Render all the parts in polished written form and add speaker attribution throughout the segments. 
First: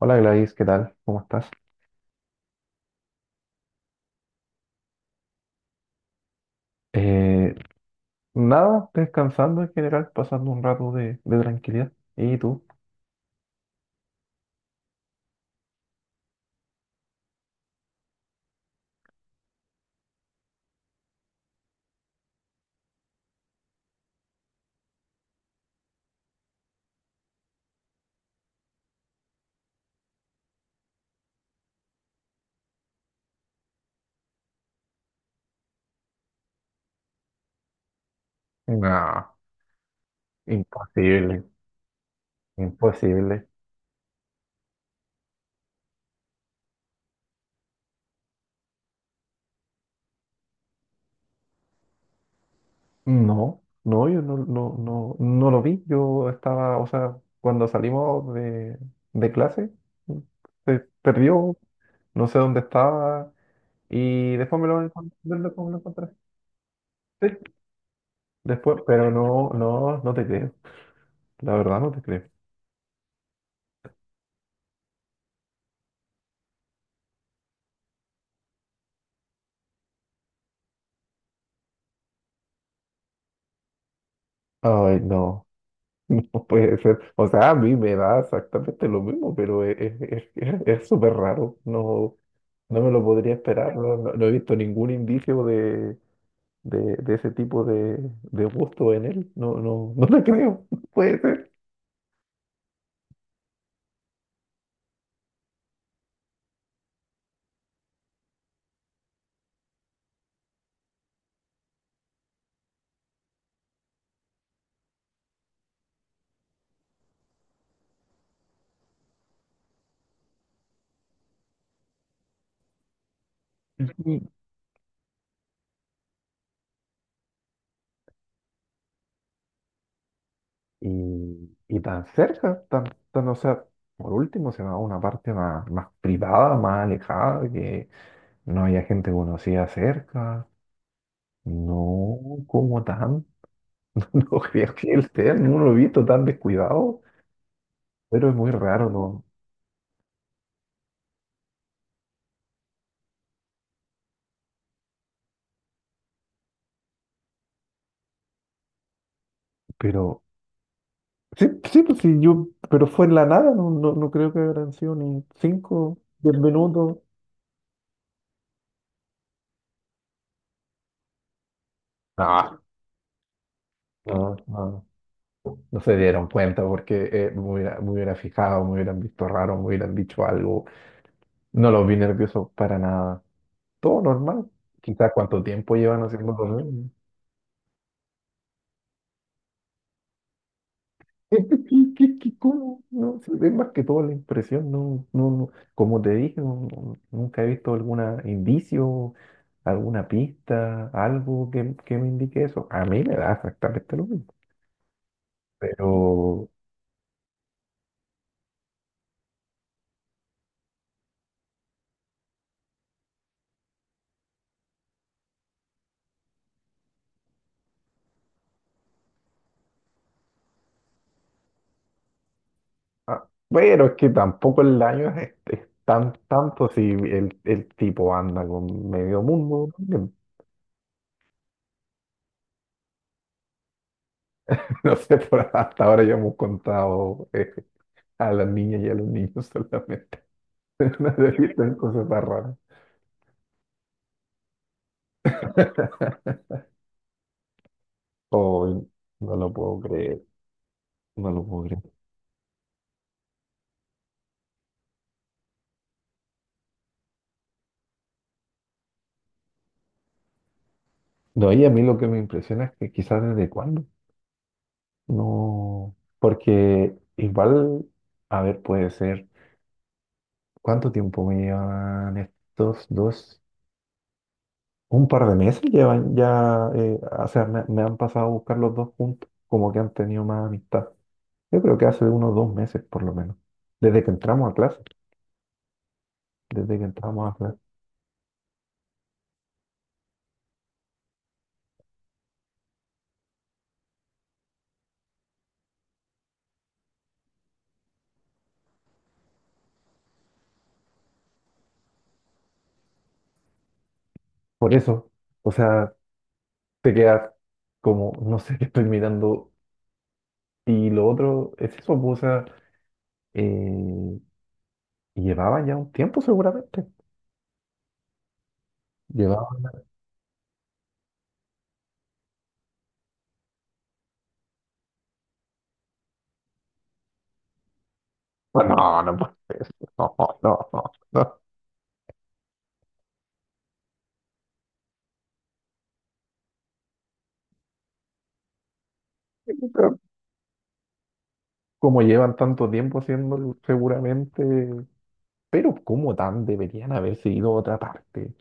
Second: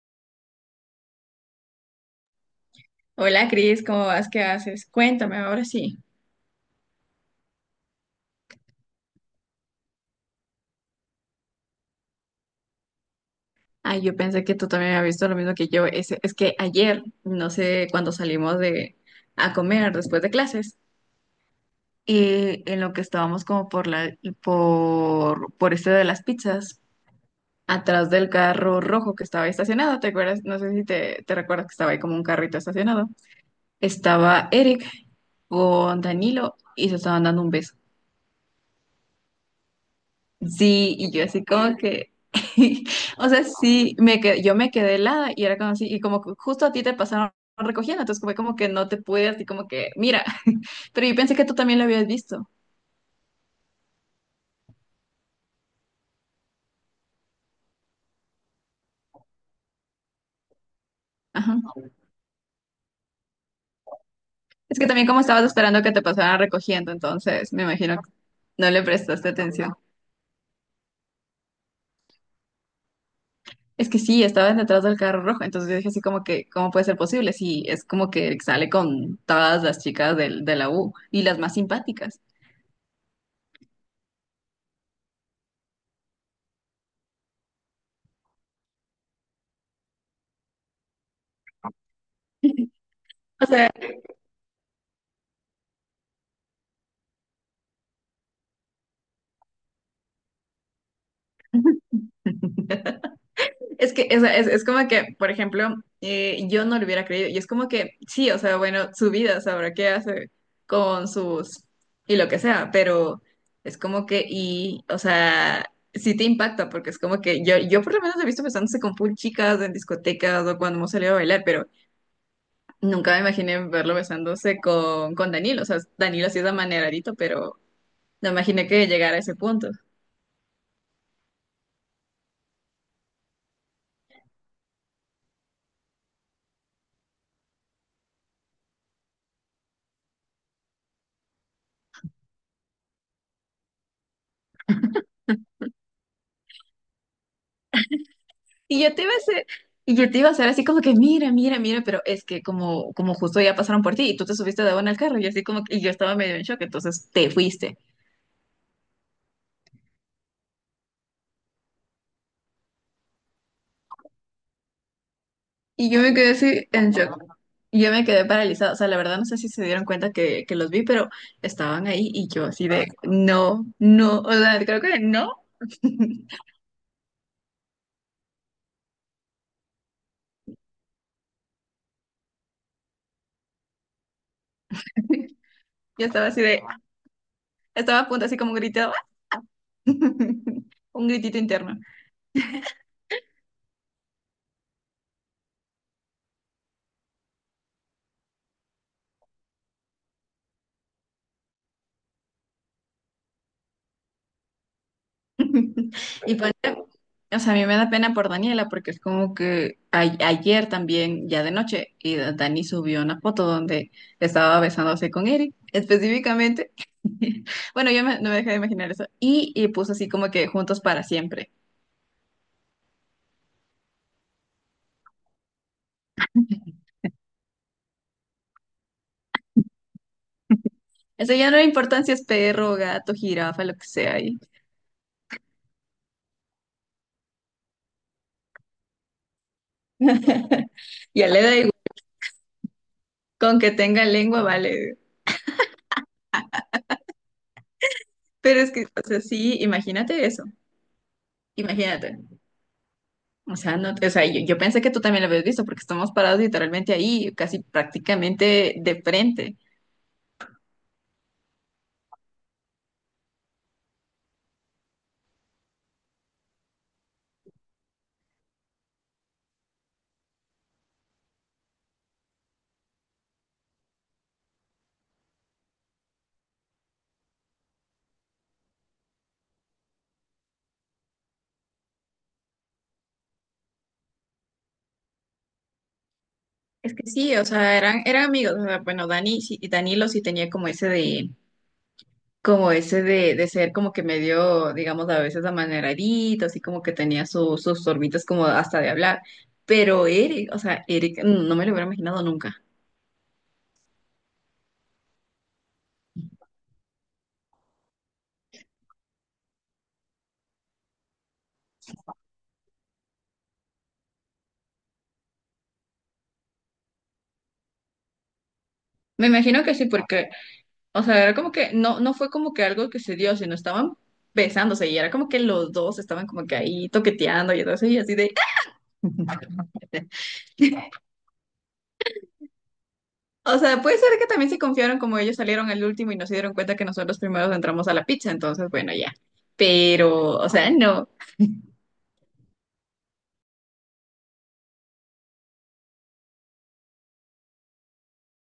Speaker 1: Hola Gladys, ¿qué tal? ¿Cómo estás?
Speaker 2: Hola Cris, ¿cómo vas? ¿Qué haces? Cuéntame ahora sí.
Speaker 1: Eh, nada, descansando en general, pasando un rato de tranquilidad. ¿Y tú?
Speaker 2: Ay, yo pensé que tú también habías visto lo mismo que yo. Es que ayer, no sé, cuando salimos de a comer después de clases, en lo que estábamos como por la por este de las pizzas, atrás del carro rojo que estaba ahí estacionado, ¿te acuerdas? No sé si te recuerdas que estaba ahí como un carrito estacionado. Estaba Eric con Danilo y se estaban dando un beso.
Speaker 1: No,
Speaker 2: Sí, y yo
Speaker 1: imposible,
Speaker 2: así como que, o
Speaker 1: imposible.
Speaker 2: sea, sí, me que yo me quedé helada y era como así, y como que justo a ti te pasaron recogiendo, entonces fue como que no te pude, así como que, mira, pero yo pensé que tú también lo habías visto.
Speaker 1: No, no, yo no lo vi. Yo estaba, o sea, cuando salimos de clase, se perdió,
Speaker 2: Ajá.
Speaker 1: no sé dónde estaba, y después me
Speaker 2: Es
Speaker 1: lo
Speaker 2: que también
Speaker 1: encontré.
Speaker 2: como estabas
Speaker 1: lo
Speaker 2: esperando que te
Speaker 1: encontré.
Speaker 2: pasaran recogiendo,
Speaker 1: Sí,
Speaker 2: entonces me imagino que no
Speaker 1: después,
Speaker 2: le
Speaker 1: pero
Speaker 2: prestaste
Speaker 1: no,
Speaker 2: atención.
Speaker 1: no te creo. La verdad no te creo.
Speaker 2: Es que sí, estaba detrás del carro rojo, entonces yo dije así como que, ¿cómo puede ser posible? Sí, es como que sale con todas las chicas de la U y las más simpáticas.
Speaker 1: Ay, no. No puede ser. O sea, a mí me da exactamente lo mismo, pero es súper raro. No, no me lo podría
Speaker 2: O sea.
Speaker 1: esperar. No, no he visto ningún indicio de ese tipo de gusto en él. No, no, no te creo. No puede ser.
Speaker 2: Es que es como que, por ejemplo, yo no lo hubiera creído. Y es como que, sí, o sea, bueno, su vida sabrá qué hace con sus y lo que sea, pero es como que, y, o sea, sí te impacta, porque es como que yo por lo menos lo he visto besándose con full chicas en discotecas o cuando hemos salido a bailar, pero nunca me imaginé verlo
Speaker 1: Y,
Speaker 2: besándose con Danilo. O sea, Danilo sí es amaneradito, pero no imaginé que llegara a ese punto.
Speaker 1: y tan cerca, tan, o sea, por último se va a una parte más privada, más alejada, que no haya gente conocida cerca. No, como tanto. No creo que él sea, no lo he visto tan descuidado, pero es muy
Speaker 2: Y
Speaker 1: raro,
Speaker 2: yo te iba a
Speaker 1: ¿no?
Speaker 2: hacer, y yo te iba a hacer así como que, mira, mira, mira, pero es que como, como justo ya pasaron por ti y tú te subiste de buena al carro y así como que, y yo estaba medio en shock, entonces te fuiste.
Speaker 1: Pero sí, sí, pues sí, yo, pero fue en la nada, no, no creo que habrán sido ni
Speaker 2: Y
Speaker 1: 5,
Speaker 2: yo me quedé
Speaker 1: diez
Speaker 2: así en
Speaker 1: minutos.
Speaker 2: shock. Y yo me quedé paralizada. O sea, la verdad no sé si se dieron cuenta que los vi, pero estaban ahí y yo
Speaker 1: No,
Speaker 2: así de, no, no, o
Speaker 1: no,
Speaker 2: sea, creo
Speaker 1: no,
Speaker 2: que no.
Speaker 1: no se dieron cuenta porque me hubiera fijado, me hubieran visto raro, me hubieran dicho algo. No los vi nerviosos para nada. Todo normal. Quizás cuánto tiempo llevan
Speaker 2: Yo estaba
Speaker 1: haciendo
Speaker 2: así
Speaker 1: lo
Speaker 2: de,
Speaker 1: mismo.
Speaker 2: estaba a punto así como un grito, un gritito
Speaker 1: ¿Este
Speaker 2: interno.
Speaker 1: ¿Qué, qué, qué- cómo? No, se ve más que todo la impresión, no, no, no. Como te dije, nunca he visto algún indicio, alguna pista, algo que me indique eso. A mí me da exactamente lo mismo. Pero,
Speaker 2: Y poner, o sea, a mí me da pena por Daniela porque es como que ayer también, ya de noche, y Dani subió una foto donde estaba besándose con Eric, específicamente. Bueno, no me dejé de imaginar eso. Y puso así como que juntos para siempre.
Speaker 1: ah, bueno, es que tampoco el daño es tan tanto si el tipo anda con medio mundo también.
Speaker 2: Eso ya no le importa si es perro, gato, jirafa, lo que sea. Y
Speaker 1: No sé, por hasta ahora ya hemos contado a las niñas y a los niños solamente. No
Speaker 2: ya
Speaker 1: he
Speaker 2: le da
Speaker 1: visto
Speaker 2: igual,
Speaker 1: en cosas tan raras.
Speaker 2: con que tenga lengua, vale. Pero es que,
Speaker 1: Oh,
Speaker 2: o sea,
Speaker 1: no lo
Speaker 2: sí,
Speaker 1: puedo creer,
Speaker 2: imagínate eso.
Speaker 1: no lo puedo creer.
Speaker 2: Imagínate. O sea, no, o sea, yo pensé que tú también lo habías visto porque estamos parados literalmente ahí, casi prácticamente de frente.
Speaker 1: No, y a mí lo que me impresiona es que quizás desde cuándo, no, porque igual, a ver, puede ser, ¿cuánto tiempo me llevan estos dos? Un par de meses llevan ya, o sea, me han pasado a buscar los dos juntos, como que han tenido más amistad. Yo creo que hace unos 2 meses por lo menos, desde que entramos a clase, desde que
Speaker 2: Es que
Speaker 1: entramos
Speaker 2: sí,
Speaker 1: a
Speaker 2: o
Speaker 1: clase.
Speaker 2: sea, eran amigos. O sea, bueno, Dani sí, y Danilo sí tenía como ese de ser como que medio, digamos, a veces amaneradito, así como que tenía sus sorbitas como hasta de hablar. Pero Eric, o sea, Eric, no me lo hubiera imaginado nunca.
Speaker 1: Por eso, o sea, te quedas como, no sé, estoy mirando. Y lo otro es eso, pues, o sea, eh, llevaba ya un tiempo seguramente.
Speaker 2: Me
Speaker 1: Llevaba.
Speaker 2: imagino que sí, porque o sea, era como que no, no fue como que algo que se dio, sino estaban besándose y era como que los dos estaban como que ahí toqueteando y entonces y así de...
Speaker 1: No, no
Speaker 2: "Ah".
Speaker 1: puede ser. No, no, no, no.
Speaker 2: O sea, puede ser que también se confiaron como ellos salieron al último y no se dieron cuenta que nosotros los primeros entramos a la pizza, entonces bueno, ya. Pero, o sea, no.
Speaker 1: Como llevan tanto tiempo haciéndolo, seguramente. Pero como tan deberían haberse ido a otra parte,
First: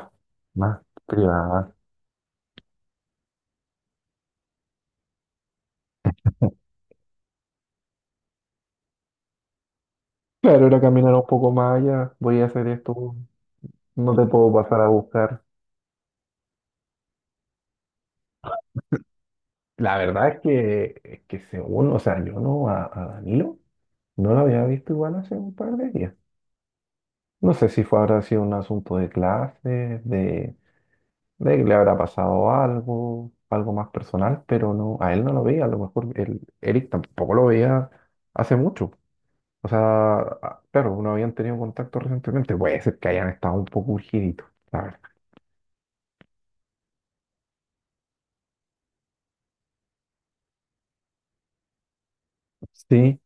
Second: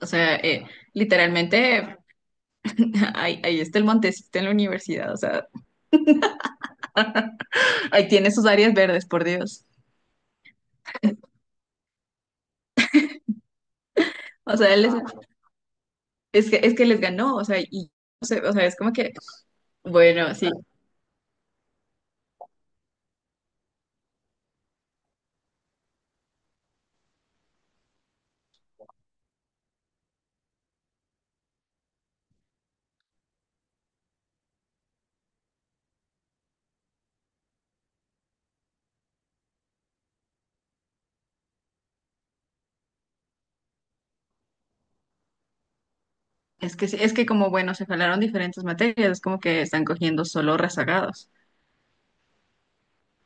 Speaker 2: O sea,
Speaker 1: más privada.
Speaker 2: literalmente ahí está el Montecito en la universidad, o sea, ahí tiene sus áreas verdes, por Dios.
Speaker 1: Claro, era caminar un poco más allá. Voy a hacer esto, no te puedo
Speaker 2: O sea,
Speaker 1: pasar
Speaker 2: él
Speaker 1: a buscar.
Speaker 2: es que les ganó, o sea, y, o sea, es como que,
Speaker 1: La verdad
Speaker 2: bueno,
Speaker 1: es
Speaker 2: sí.
Speaker 1: que, es que según, o sea, yo no a Danilo no lo había visto igual hace un par de días. No sé si fue, habrá sido un asunto de clase, de que le habrá pasado algo, algo más personal, pero no, a él no lo veía, a lo mejor el Eric tampoco lo veía hace mucho. O sea, claro, no habían tenido contacto recientemente, puede ser que hayan estado un poco urgiditos, la verdad.
Speaker 2: Es que como, bueno, se jalaron diferentes materias, es como que están cogiendo solo rezagados
Speaker 1: Sí,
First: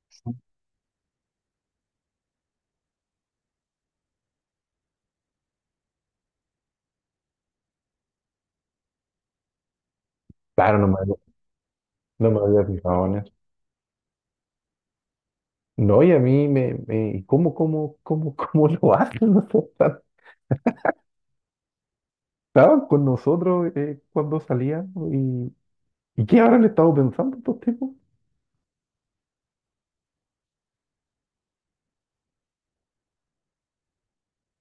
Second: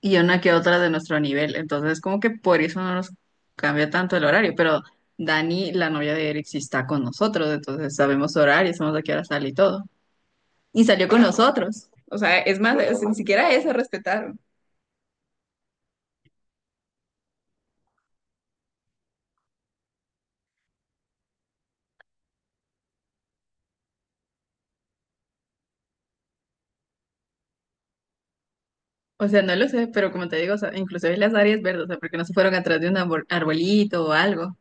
Speaker 2: y una que otra de nuestro nivel. Entonces, como que por eso no nos cambia tanto el horario. Pero Dani, la novia de Eric, sí está con nosotros, entonces sabemos su horario, sabemos a qué hora sale y todo.
Speaker 1: claro,
Speaker 2: Y
Speaker 1: no me
Speaker 2: salió
Speaker 1: había,
Speaker 2: con nosotros. O
Speaker 1: no
Speaker 2: sea,
Speaker 1: me
Speaker 2: es
Speaker 1: había
Speaker 2: más,
Speaker 1: fijado en
Speaker 2: ni
Speaker 1: eso.
Speaker 2: siquiera eso respetaron.
Speaker 1: No, y a mí ¿y cómo lo hacen? O sea, está- estaban con nosotros cuando salían ¿no? ¿Y qué habrán estado pensando estos tipos?
Speaker 2: O sea, no lo sé, pero como te digo, o sea, inclusive las áreas verdes, o sea, porque no se fueron atrás de un arbolito o algo.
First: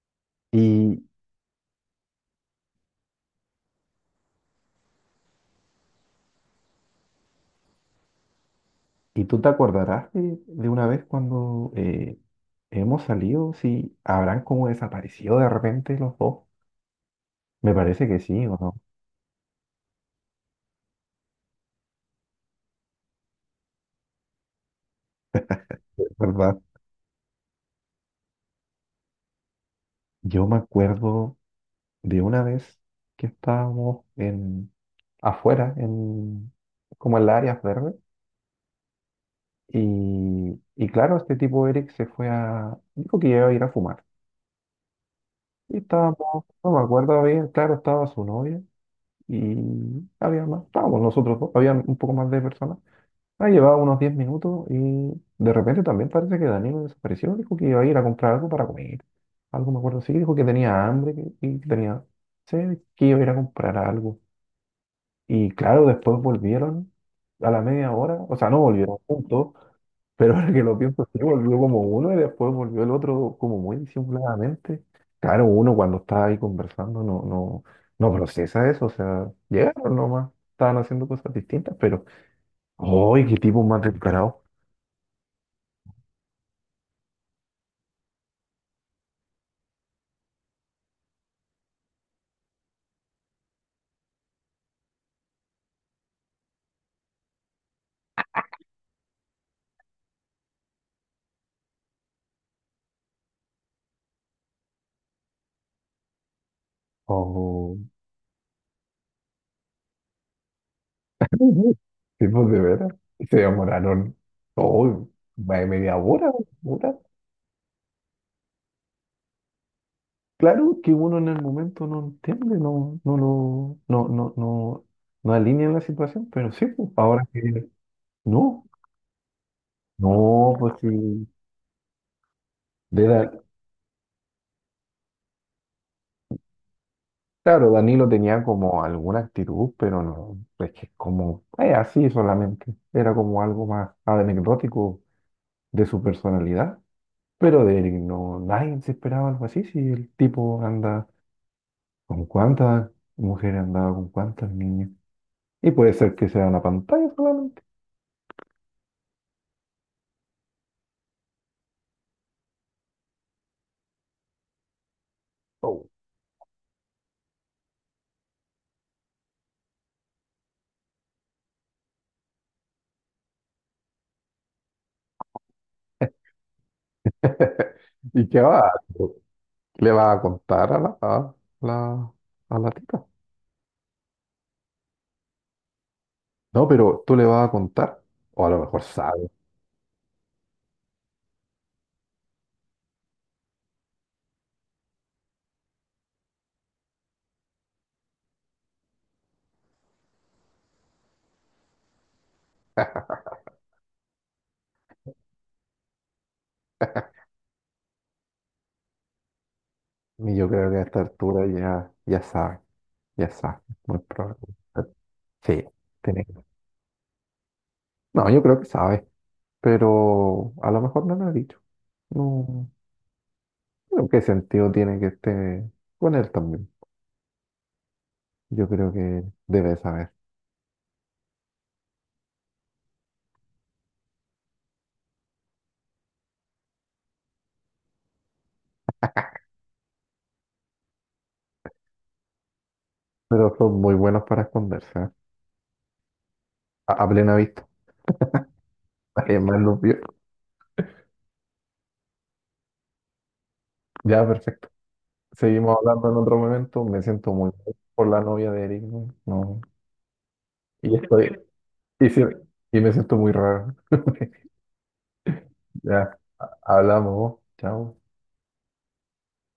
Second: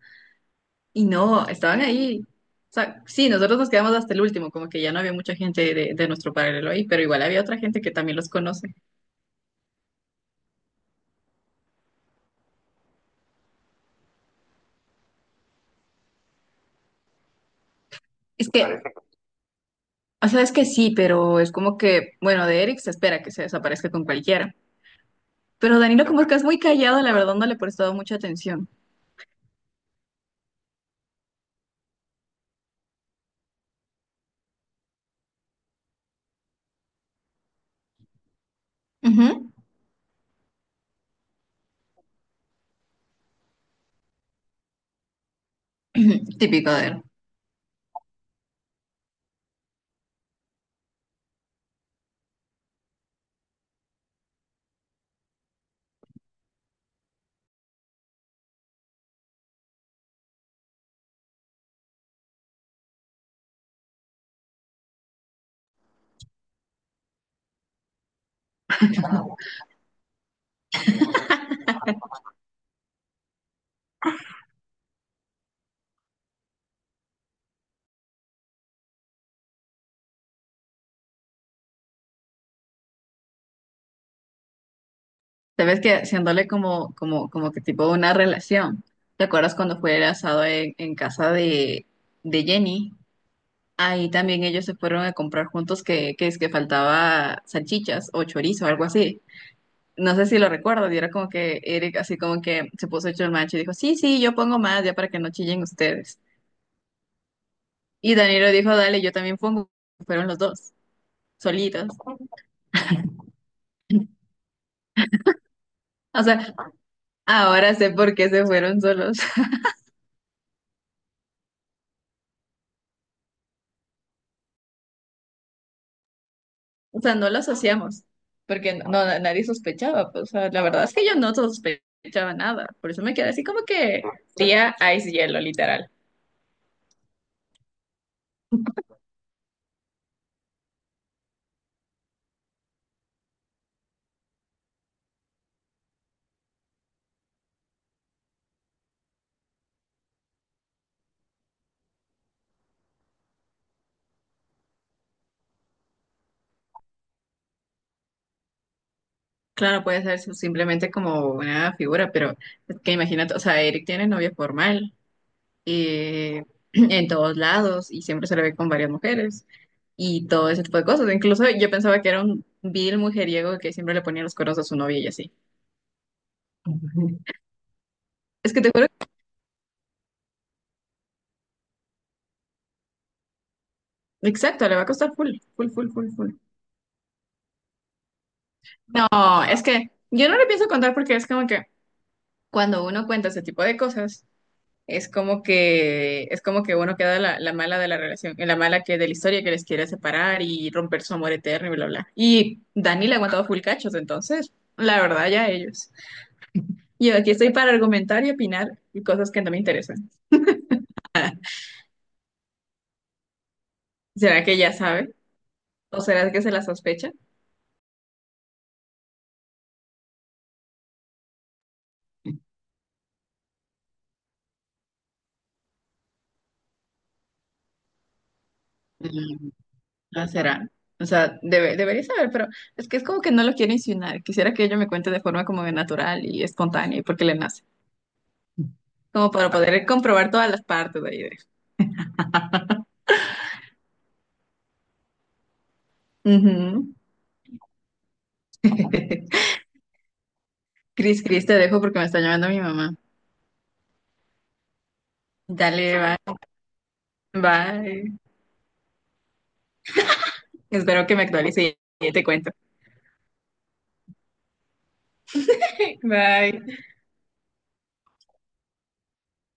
Speaker 1: Y,
Speaker 2: Y no, estaban ahí. O sea, sí, nosotros nos quedamos hasta el último, como que ya no había mucha gente de nuestro paralelo ahí, pero igual había otra gente que también los conoce.
Speaker 1: y tú te acordarás de una vez cuando hemos salido, si habrán como desaparecido de repente los dos. Me parece que sí,
Speaker 2: Es
Speaker 1: ¿o
Speaker 2: que,
Speaker 1: no?
Speaker 2: o sea, es que sí, pero es como que, bueno, de Eric se espera que se desaparezca con cualquiera. Pero Danilo, como que es
Speaker 1: ¿Verdad?
Speaker 2: muy callado, la verdad no le he prestado mucha atención.
Speaker 1: Yo me acuerdo de una vez que estábamos afuera, como en las áreas verdes,
Speaker 2: Ujú.
Speaker 1: y claro, este tipo Eric dijo que iba a ir a fumar. Y estábamos, no
Speaker 2: Típico
Speaker 1: me
Speaker 2: de él.
Speaker 1: acuerdo bien, claro, estaba su novia y había más, estábamos nosotros dos, había un poco más de personas. Ah, llevaba unos 10 minutos y de repente también parece que Danilo desapareció. Dijo que iba a ir a comprar algo para comer. Algo me acuerdo, sí, dijo que tenía hambre y que tenía sed, que iba a ir a comprar algo. Y claro, después volvieron a la media hora, o sea, no volvieron juntos, pero ahora que lo pienso, sí, volvió como uno y después volvió el otro como muy disimuladamente. Claro, uno cuando está ahí conversando no procesa eso, o sea, llegaron nomás, estaban haciendo cosas distintas, pero ¡ay, qué tipo más descarado!
Speaker 2: Sabes que haciéndole como como que tipo una relación. ¿Te acuerdas cuando fue el asado en casa de Jenny? Ahí también ellos se fueron a comprar juntos que es que faltaba salchichas o chorizo o algo así. No sé si lo recuerdo, y era como que Eric así como que se puso hecho el macho y dijo, sí, sí, yo pongo más ya para que no chillen ustedes.
Speaker 1: Oh.
Speaker 2: Y Danilo dijo, dale, yo también pongo. Fueron los dos, solitos.
Speaker 1: Tipo de veras. Se demoraron todo, más de media
Speaker 2: O
Speaker 1: hora,
Speaker 2: sea,
Speaker 1: hora.
Speaker 2: ahora sé por qué se fueron solos.
Speaker 1: Claro que uno en el momento no entiende, no, no lo, no, no, no, no alinea la situación, pero sí, pues,
Speaker 2: O sea,
Speaker 1: ahora
Speaker 2: no lo
Speaker 1: que
Speaker 2: asociamos,
Speaker 1: no,
Speaker 2: porque no, no, nadie sospechaba, pues, o sea,
Speaker 1: no,
Speaker 2: la
Speaker 1: pues
Speaker 2: verdad es que yo
Speaker 1: sí.
Speaker 2: no sospechaba nada. Por eso
Speaker 1: De
Speaker 2: me quedé
Speaker 1: la-
Speaker 2: así como que tía ice hielo, literal.
Speaker 1: claro, Danilo tenía como alguna actitud, pero no, es que como, así solamente. Era como algo más anecdótico de su personalidad. Pero de él no, nadie se esperaba algo así, si el tipo anda. ¿Con cuántas mujeres andaba? ¿Con cuántos niños? Y puede ser que sea una pantalla solamente.
Speaker 2: Claro, puede ser simplemente como una figura, pero es que imagínate, o sea, Eric tiene novia formal,
Speaker 1: Oh.
Speaker 2: eh, en todos lados y siempre se le ve con varias mujeres y todo ese tipo de cosas. Incluso yo pensaba que era un vil mujeriego que siempre le ponía los cuernos a su novia y así. Ujú.
Speaker 1: ¿Y qué
Speaker 2: Es que
Speaker 1: va?
Speaker 2: te juro,
Speaker 1: ¿Qué ¿Le vas a contar a la, la tipa?
Speaker 2: exacto, le va a costar full, full, full, full, full.
Speaker 1: No, pero tú le vas a contar, o a lo mejor
Speaker 2: No,
Speaker 1: sabe.
Speaker 2: es que yo no le pienso contar porque es como que cuando uno cuenta ese tipo de cosas, es como que uno queda la mala de la relación, la mala que de la historia que les quiere separar y romper su amor eterno y bla, bla. Y Dani le ha aguantado full cachos, entonces, la verdad, ya ellos. Yo aquí estoy para argumentar y opinar y cosas que no me interesan.
Speaker 1: Y yo creo que a esta altura ya sabe, muy probable.
Speaker 2: ¿Será que ya sabe?
Speaker 1: Sí,
Speaker 2: ¿O
Speaker 1: tiene.
Speaker 2: será que se la sospecha?
Speaker 1: No, yo creo que sabe, pero a lo mejor no lo ha dicho. No, pero ¿qué sentido tiene que esté con él también? Yo creo que
Speaker 2: Mm,
Speaker 1: debe saber.
Speaker 2: no será. O sea, debería saber, pero es que es como que no lo quiere insinuar. Quisiera que ella me cuente de forma como natural y espontánea y porque le nace. Como para poder comprobar todas las partes de ahí. De-
Speaker 1: Pero son muy buenos para esconderse, ¿eh?
Speaker 2: Ujú.
Speaker 1: A plena vista. Nadie más los vio.
Speaker 2: Cris, Cris, te dejo porque me está llamando mi mamá.
Speaker 1: Ya, perfecto. Seguimos
Speaker 2: Dale,
Speaker 1: hablando en
Speaker 2: bye,
Speaker 1: otro momento. Me siento muy mal por
Speaker 2: bye.
Speaker 1: la novia de Eric, güey. No. Y
Speaker 2: Espero que me
Speaker 1: estoy.
Speaker 2: actualice
Speaker 1: Y,
Speaker 2: y
Speaker 1: sí-
Speaker 2: te cuento.
Speaker 1: y me siento muy raro. Ya,
Speaker 2: Bye.
Speaker 1: hablamos, ¿no? Chao.